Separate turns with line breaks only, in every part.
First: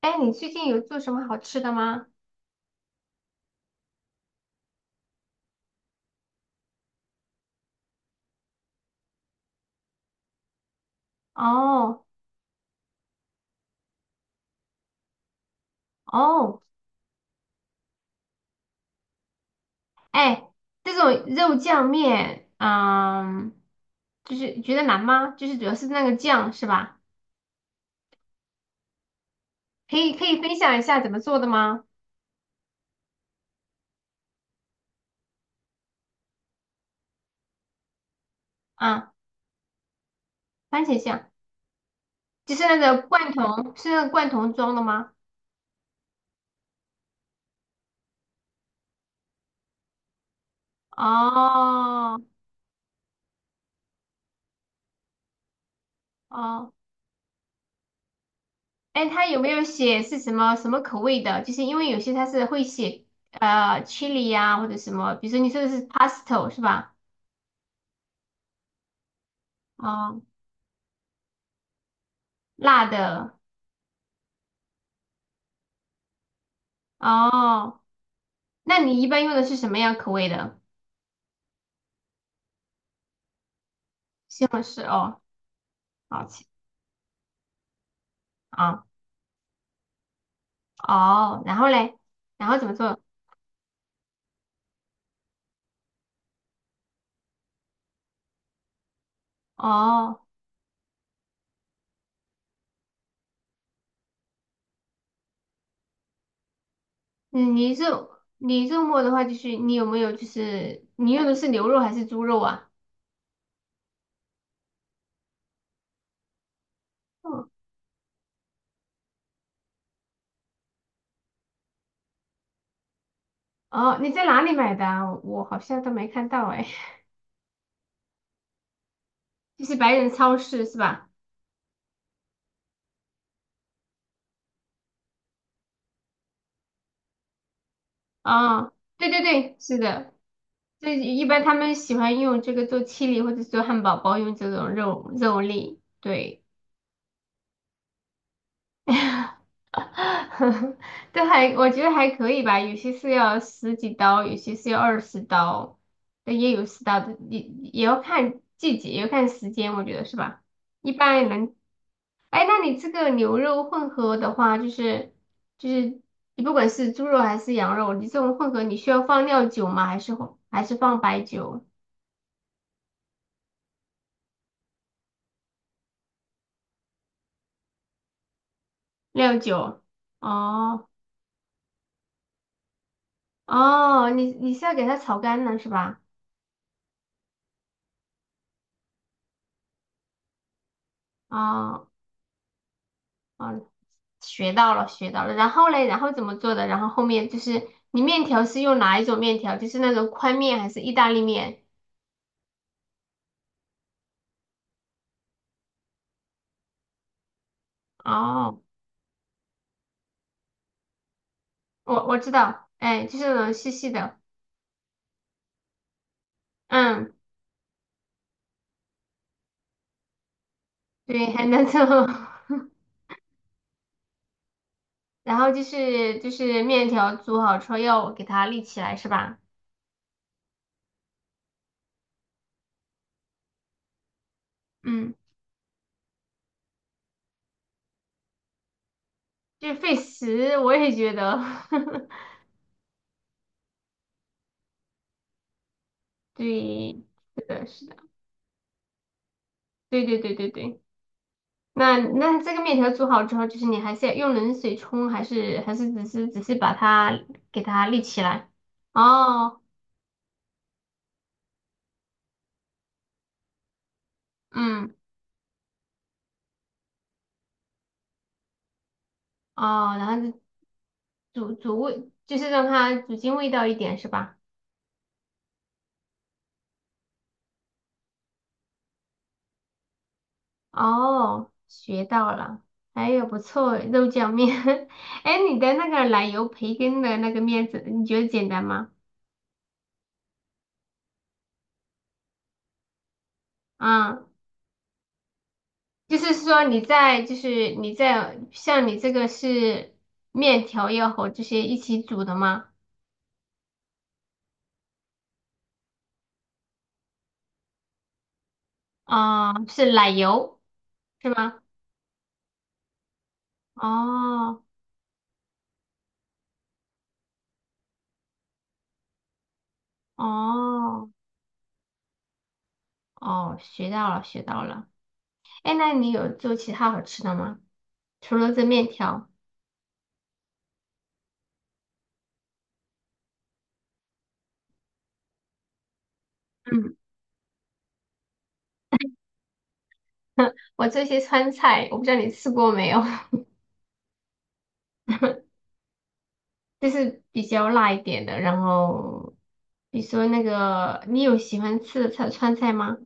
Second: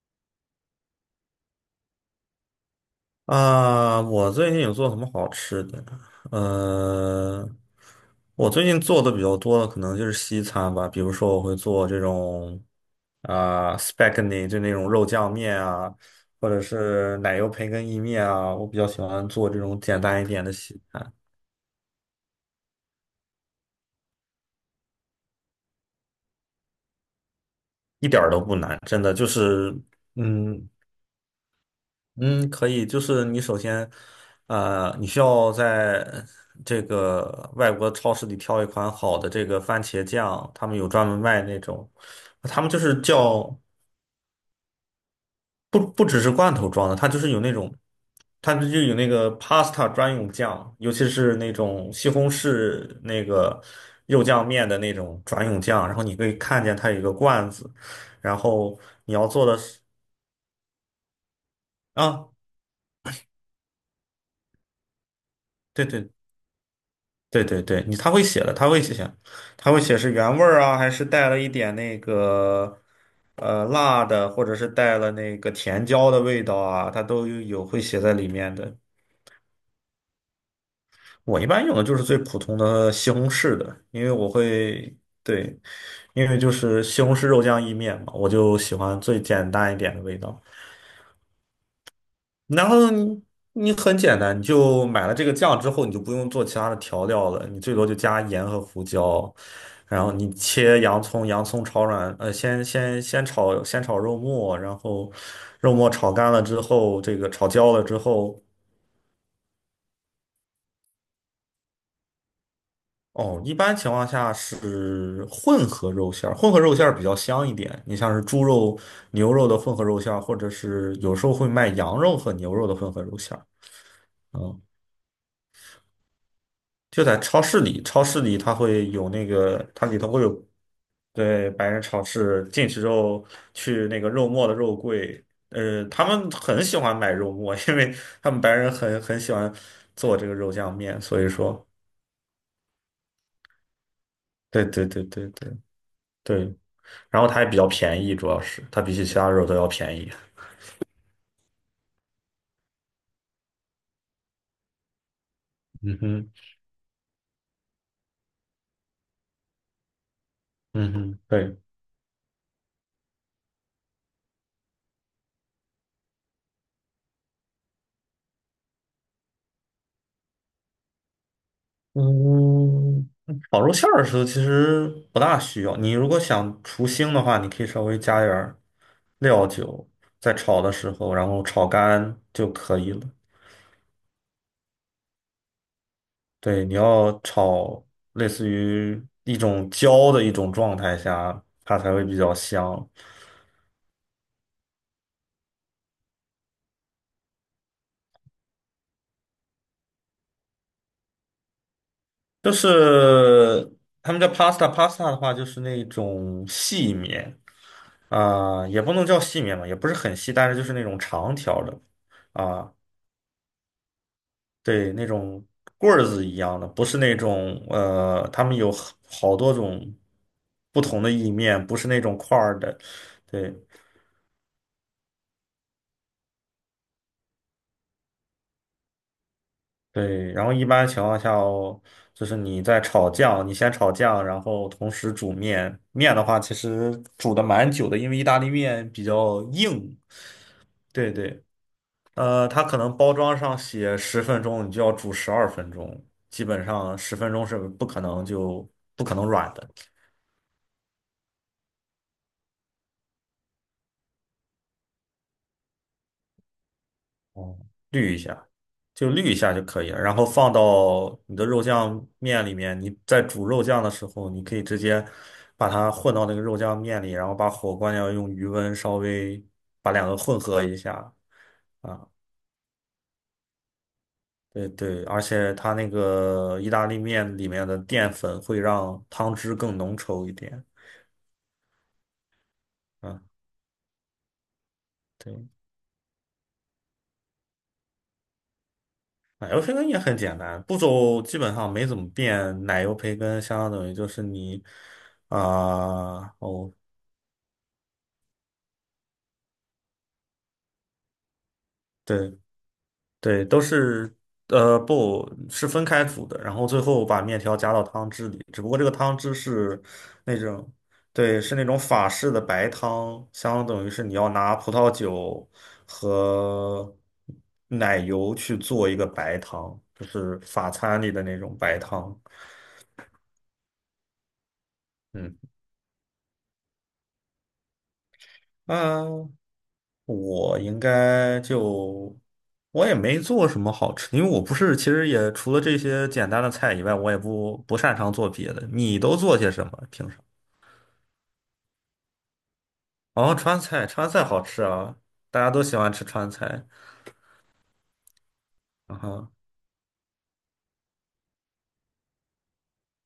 哎，你最近有做什么好吃的吗？
啊，我最近有做什么好吃的？呃，我最近做的比较多的可能就是西餐吧，比如说我会做这
哦
种啊、spaghetti，就那种肉酱面啊，或者
哦，
是奶油培根意面啊，我比较喜欢做这种简单一点
哎，
的西
这
餐，
种肉酱面，嗯，就是觉得难吗？就是主要是那个酱是吧？
一点儿都不难，真的就是
可以分
嗯。
享一下怎么做的吗？
嗯，可以，就是你首先，你需要在这个外国超市里挑一款
啊，
好的这个番茄酱，他们
番
有
茄
专门
酱，
卖那种，
就
他
是
们
那
就是
个罐
叫
头，是那个罐头装的吗？
不只是罐头装的，它就是有那种，它就有那个 pasta 专用酱，尤其是那种西
哦
红柿那个肉酱面的那种专用酱，然后你可以看
哦，
见它有一个罐子，然后
哎，
你
它
要
有
做
没
的
有
是
写是什么什么口味的？就是因为有些它
啊，
是会写chili 呀、或者什么，比如说你说的是 p
对
a
对
s t o 是吧？
对对对，你他会写的，他会写，他会写是
哦，
原味儿啊，还是带了一点那个
辣的。
辣的，或者是带了那个甜椒的味道啊，他都有
哦，
会写在里面的。
那你一般用的是什么样口味的？
我一般用的就是最普通的西红柿的，因为我
西红柿
会，
哦，
对，
好
因为
吃，
就是西红柿肉酱意面嘛，我就喜
啊，
欢最简单一点的味道。
哦，然后嘞，然后怎
然
么
后
做？
你很简单，你就买了这个酱之后，你就不用做其他的调料了，你最多就加盐和胡椒，然后
哦，
你切洋葱，洋葱炒软，先炒肉末，然后肉末炒干了之后，这个炒
嗯你
焦了之
肉
后，
你肉末的话，就是你有没有就是你用的是牛肉还是猪肉啊？
哦，一般情况下是混合肉馅儿，混合肉馅儿比较香
哦
一点。你像是猪肉、牛肉的混合肉馅儿，或者是有时候会卖羊肉和牛肉的混合肉馅儿。
哦，你在哪里
嗯，
买的啊？我好像都没看到哎，
就在超市里，超市里它会有那 个，
就是
它
白
里
人
头会
超
有
市是吧？
对白人超市进去之后去那个肉末的肉柜，他们很喜欢买肉末，因为他们白
哦，
人很
对
很
对
喜欢
对，是的，
做这个肉酱
这
面，所
一
以
般他
说，
们喜欢用这个做七里或者做汉堡包，用这
对
种
对对
肉
对
肉
对
粒，对。
对，然后它也比较便宜，主要是它比起其他肉都 要便宜。
对，还我觉得还可以吧，有些是要十几刀，有些是要二十刀，
嗯哼，
但也有十刀的，也要看季节，也要看时间，我觉得是吧？一
嗯哼，
般人，
对。
哎，那你这个牛肉混合的话，就是你不管是猪肉还是羊肉，你这种混合，你需要放料酒吗？还是放白酒？
嗯，烤肉馅儿的时候其实不大需要。你如果想除腥的话，你可以稍微加点儿
料
料
酒？
酒，在炒的
哦
时候，然后炒干就可以了。
哦，你是要给它炒干了是吧？
对，你要炒类似于一种焦的一种状态下，它
哦。
才会比较香。
哦，学到了，学到了。然后嘞，然后怎么做的？然后后面就是你面条是用哪一种面条？就是那种宽面还是意大利面？
就是他们叫 pasta，pasta 的话就是那种细面
哦，
啊、也不能叫细面嘛，也不是很细，但是就是那种长条的。
我知道，
啊。
哎，就是那种细细的，
对，那种棍儿子一样的，不是
嗯，
那种他们有好多种不同的意
对，很
面，
难
不
做。
是那种块儿 的。对
然后就是面条煮好之后要给它立起来，是吧？
对，然后一般情况下哦，就是你在炒酱，你先炒酱，然后同时
嗯，
煮面。面的话，其实煮的蛮久的，因为意大利面比较
就是费
硬。
时，我也
对
觉得，
对，它可能包装上写十分钟，你就要煮12分钟，基本上
对，
十分钟
是
是
的，
不
是的，
可能就不可能软的。
对对对对对。那那这个面条煮好之后，就是你还是要用冷水冲，还是只是把它给它立起来？
就滤一下
哦，
就可以了，然后放到你的肉酱面里面。你在煮肉酱的时候，你可以直
嗯，
接把它混到那个肉酱面里，然后把火关掉，用余温稍微把
哦，然
两
后
个混合一下
煮煮
啊。
味，就是让它煮进味道一点，是吧？
对对，而且它那个意大利面里面的淀粉会让汤汁更浓稠一点。
哦，学到了，哎
啊，
呦，不错，肉酱面。哎，
对，
你的那个奶油培根的那个面子，你觉得简单吗？
奶油培根也很简单，步骤基本上没怎么变。奶油培根相当于就
啊、
是你
就是
啊、
说
哦，
你在像你这个是面条要和这些一起煮的
对。
吗？
对，都是不是分开煮的，然后最后把面条加到汤汁里。只不过这个汤汁
啊、
是
是奶
那
油
种，
是
对，是
吗？
那种法式的白汤，相当于是你要拿
哦
葡萄酒和奶油去做一个白汤，就是法餐
哦
里的那种白汤。
哦，学到了。
嗯，
哎，那你有做其他好吃的吗？除了这面条，
我应该就我也没做什么好吃，因为我不是，其实也除了这些简单的菜以外，
嗯，
我也不擅长做别的。你都做些什么？平常？
我做一些川菜，我不知道你吃过没有，
哦，川菜，川菜好吃啊，大家都喜欢吃川菜。
就是比较辣一点的。然
啊哈。
后，比如说那个，你有喜欢吃的川菜吗？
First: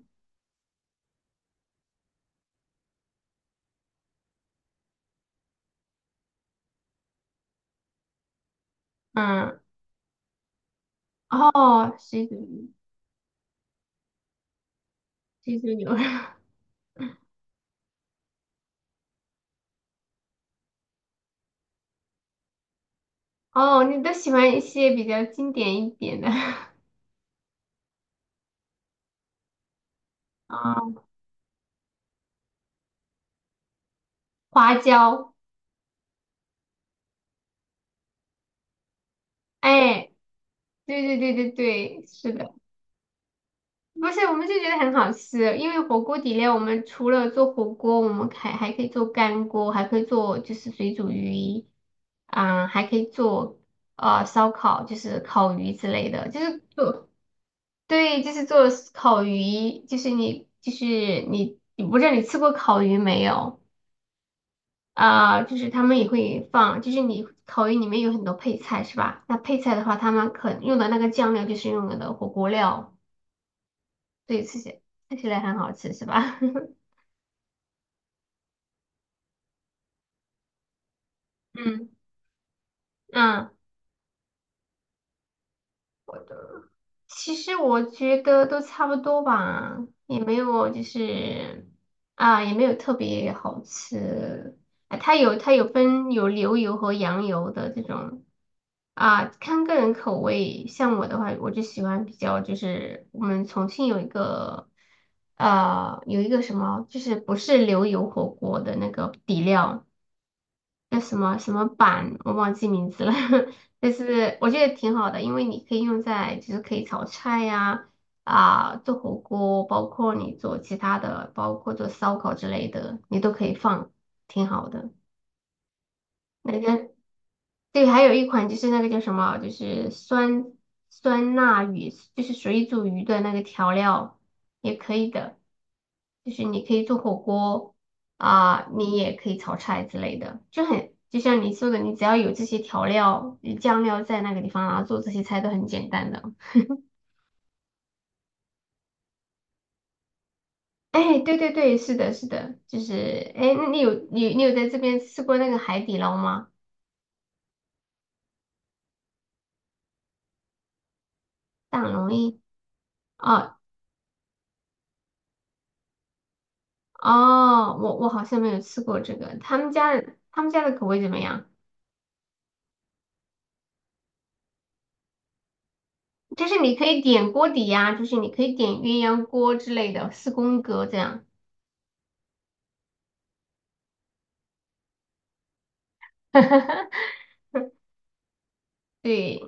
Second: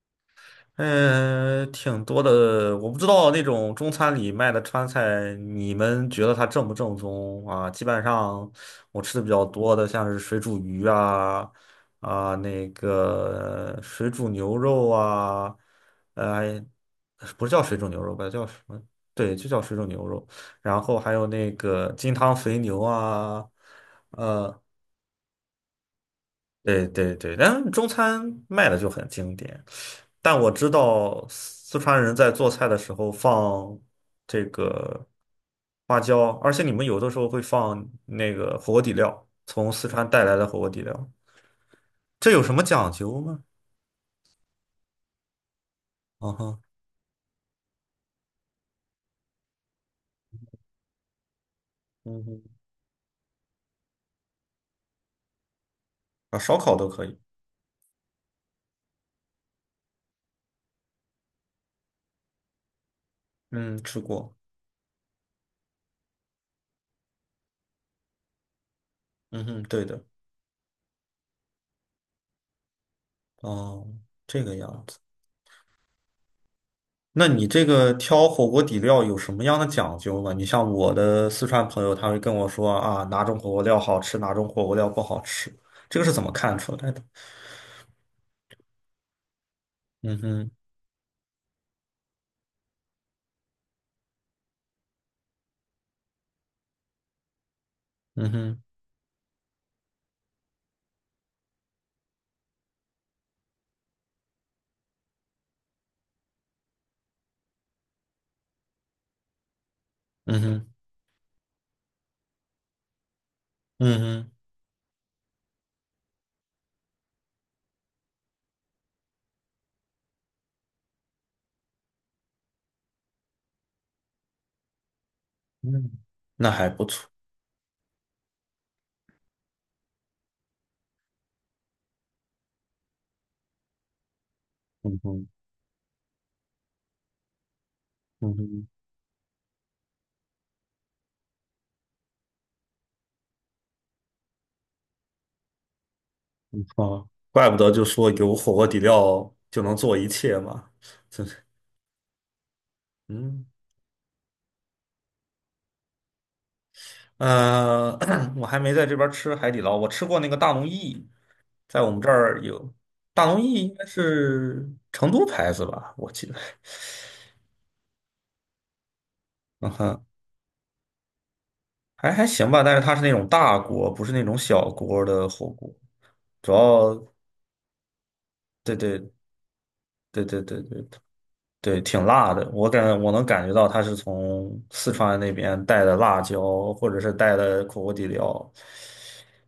嗯，挺多的。我不知道那种中餐里卖的川菜，你们觉得它正不正宗啊？基本上我吃的比较
嗯，
多的，像是水煮鱼啊，
哦，水
啊，那
煮
个水煮牛肉啊，
水煮牛肉，
呃，不是叫水煮牛肉吧，叫什么？对，就叫水煮牛肉。然后还有那个金汤肥牛啊，
哦，你都喜欢一
呃。
些比较经典一点的，
对对对，但中餐卖的就很经典。但我 知
啊、
道四川人在做菜的时候放这
花
个
椒，
花椒，而且你们有的时候会放那个火锅底料，从四
哎。
川带来的火锅底
对
料，
对对对对，
这
是
有
的，
什么讲究吗？
不是我们就觉得很好吃，因为火锅
啊
底料我
哈，
们除了做火锅，我们还可以做干锅，还可以做就是水煮鱼，
嗯哼，
啊、还可以做烧烤，就是烤鱼之类的，
啊，
就
烧
是
烤都可
做
以，
对，就是做烤鱼，就是你，我不知道你吃过烤鱼没有
嗯，吃过，
啊、就是他们也会放，就是你烤鱼里面有很多配菜是吧？那
嗯
配
哼，
菜的
对
话，
的，
他们可用的那个酱料就是用的火锅料。
哦，这
对，
个
吃起
样子。
看起来很好吃是吧？
那你这个挑火锅底料有什么样的讲究吗？你像我的四川朋
嗯
友，他会跟我说啊，哪种
嗯，
火锅料好吃，哪种火锅料不好吃，这个是
我
怎么看
的
出来的？
其实我觉得都差不多吧，
嗯
也没
哼，
有就是啊，也没有特别好吃。啊它有分有牛油和羊油的这种
嗯哼，
啊，看个人口味。像我的话，我就喜欢比较就是我们重庆有一个有一个什么，就是不是牛油火锅的那个底料。
嗯哼，
那什么什么板，我忘记名字了，但
嗯哼，
是我觉得挺好的，因为你可以用在就是可以炒菜呀、啊，做火锅，包括你做其他的，包括做烧烤之类的，你都可以放，挺好的。
嗯，那
那
还不
个
错。
对，还有一款就是那个叫什么，就是酸辣鱼，就是水煮鱼的那个调料也可
嗯
以
哼，
的，就是你可以做火锅
嗯
啊、
哼，
你也可以炒菜之类的，就很就像你说的，你只要有这些调料、酱料在那个地方，然后做这些菜都很简单的。
啊，怪不得就说有火锅底料就能做一切嘛，
哎，
真
对
是，
对对，是的，是的，就是
嗯，
哎，那你有你有在这边吃过那个海底捞吗？
呃，我还没在这边吃海底捞，我吃过那个大龙燚，
大
在我们
龙
这
燚
儿有大
啊。
龙燚，
哦
应该是成都牌子吧，我记得。
哦，我好像没有吃过这个，他
嗯
们家
哼，
的他们家的口味怎么样？
还行吧，但是它是那种大锅，不是那种小锅的火锅。
就
主
是你可
要，
以点锅底呀、就是你可以点
对
鸳
对
鸯锅之类的，
对
四
对
宫
对
格
对
这样。
对，挺辣的。我能感觉到它是从四川那边带的辣椒，或者是 带的火锅底料。
对，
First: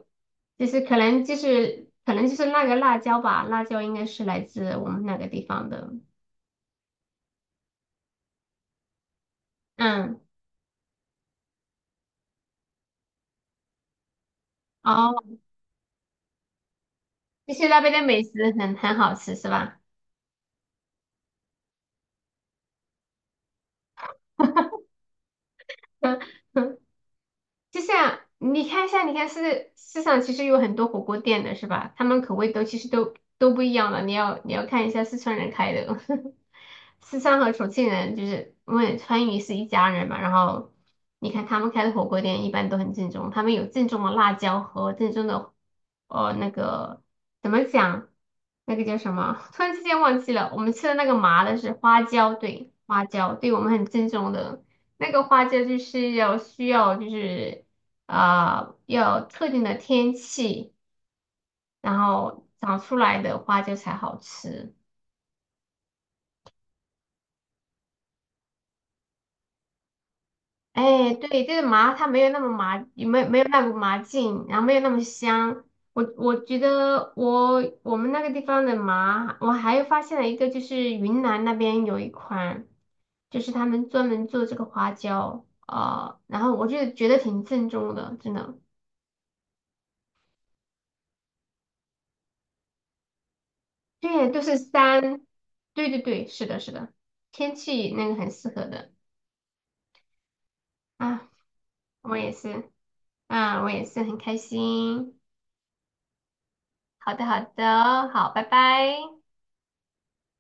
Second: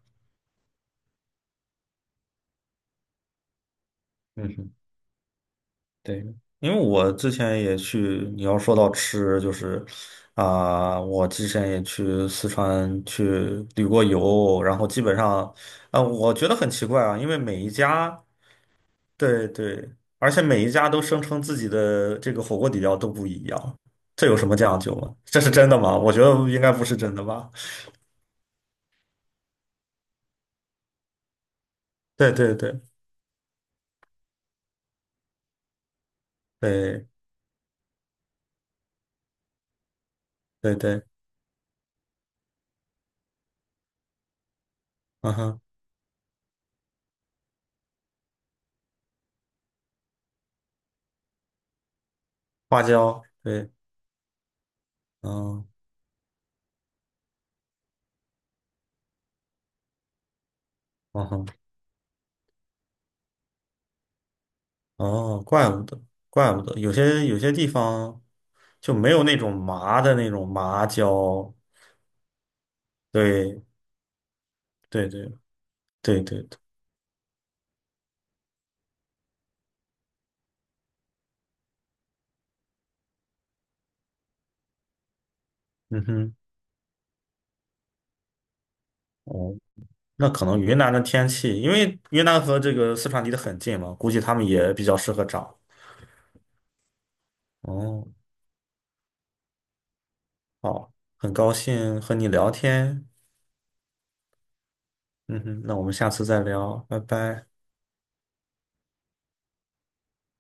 就是可能就是那个辣椒吧，辣椒应该是来
嗯哼。
自我们那个地方的。
对，因为我之前也去，你要说到吃，就是
嗯，
啊、我之前也去四川去旅过游，然后基本
哦，
上，啊、我觉得很奇怪啊，因为
就
每
是
一
那边的美
家，
食很好吃
对
是吧？
对，而且每一家都声称自己的这个火锅底料都不一样，这有什么讲究吗？这是真的吗？我觉得应该 不是真的吧。
就像你看一下，你看市场其实有很多火锅店的是吧？他们
对
口味
对
都
对
其实都都不一样的。你要看一下四川人开的，
对
四川和重庆人就是因为川渝是一家人嘛。然后
对对，
你看他们开的火锅店一般都很正宗，他们有正宗的辣椒和正宗
嗯
的
哼，
那个怎么讲？那个叫什么？突然之间忘记了。我们吃的那个麻的是花椒，对，
花
花
椒，
椒，对我
对，
们很正宗的。那个花椒
嗯
就是要需要就是啊、要特定的天气，
嗯哼。
然后长出来的花椒才好吃。
哦，怪不得，怪不得，有些地方就没有那种麻的那种麻
哎，对，
椒。
这个麻它没有那么麻，也没有那
对，
股麻劲，然后没有那么
对，对，
香。我
对，
我
对，
觉
对，
得我们那个地方的麻，我还发现了一个，就是云南那边有一款，就是他们专门做这个花椒，
嗯哼，
然后我就觉得挺正宗的，真的。
哦，那可能云南的天气，因为云南和这个四川离得很近嘛，估计
对，
他
都
们
是
也比较适
山，
合长。
对对对，是的，是的，天气
哦，
那个很适合的
好，
啊，
很高兴和
我
你
也
聊
是，
天。
啊，我也是很开心。
嗯哼，那我们下次再聊，拜
好的，好
拜。
的，好，拜拜。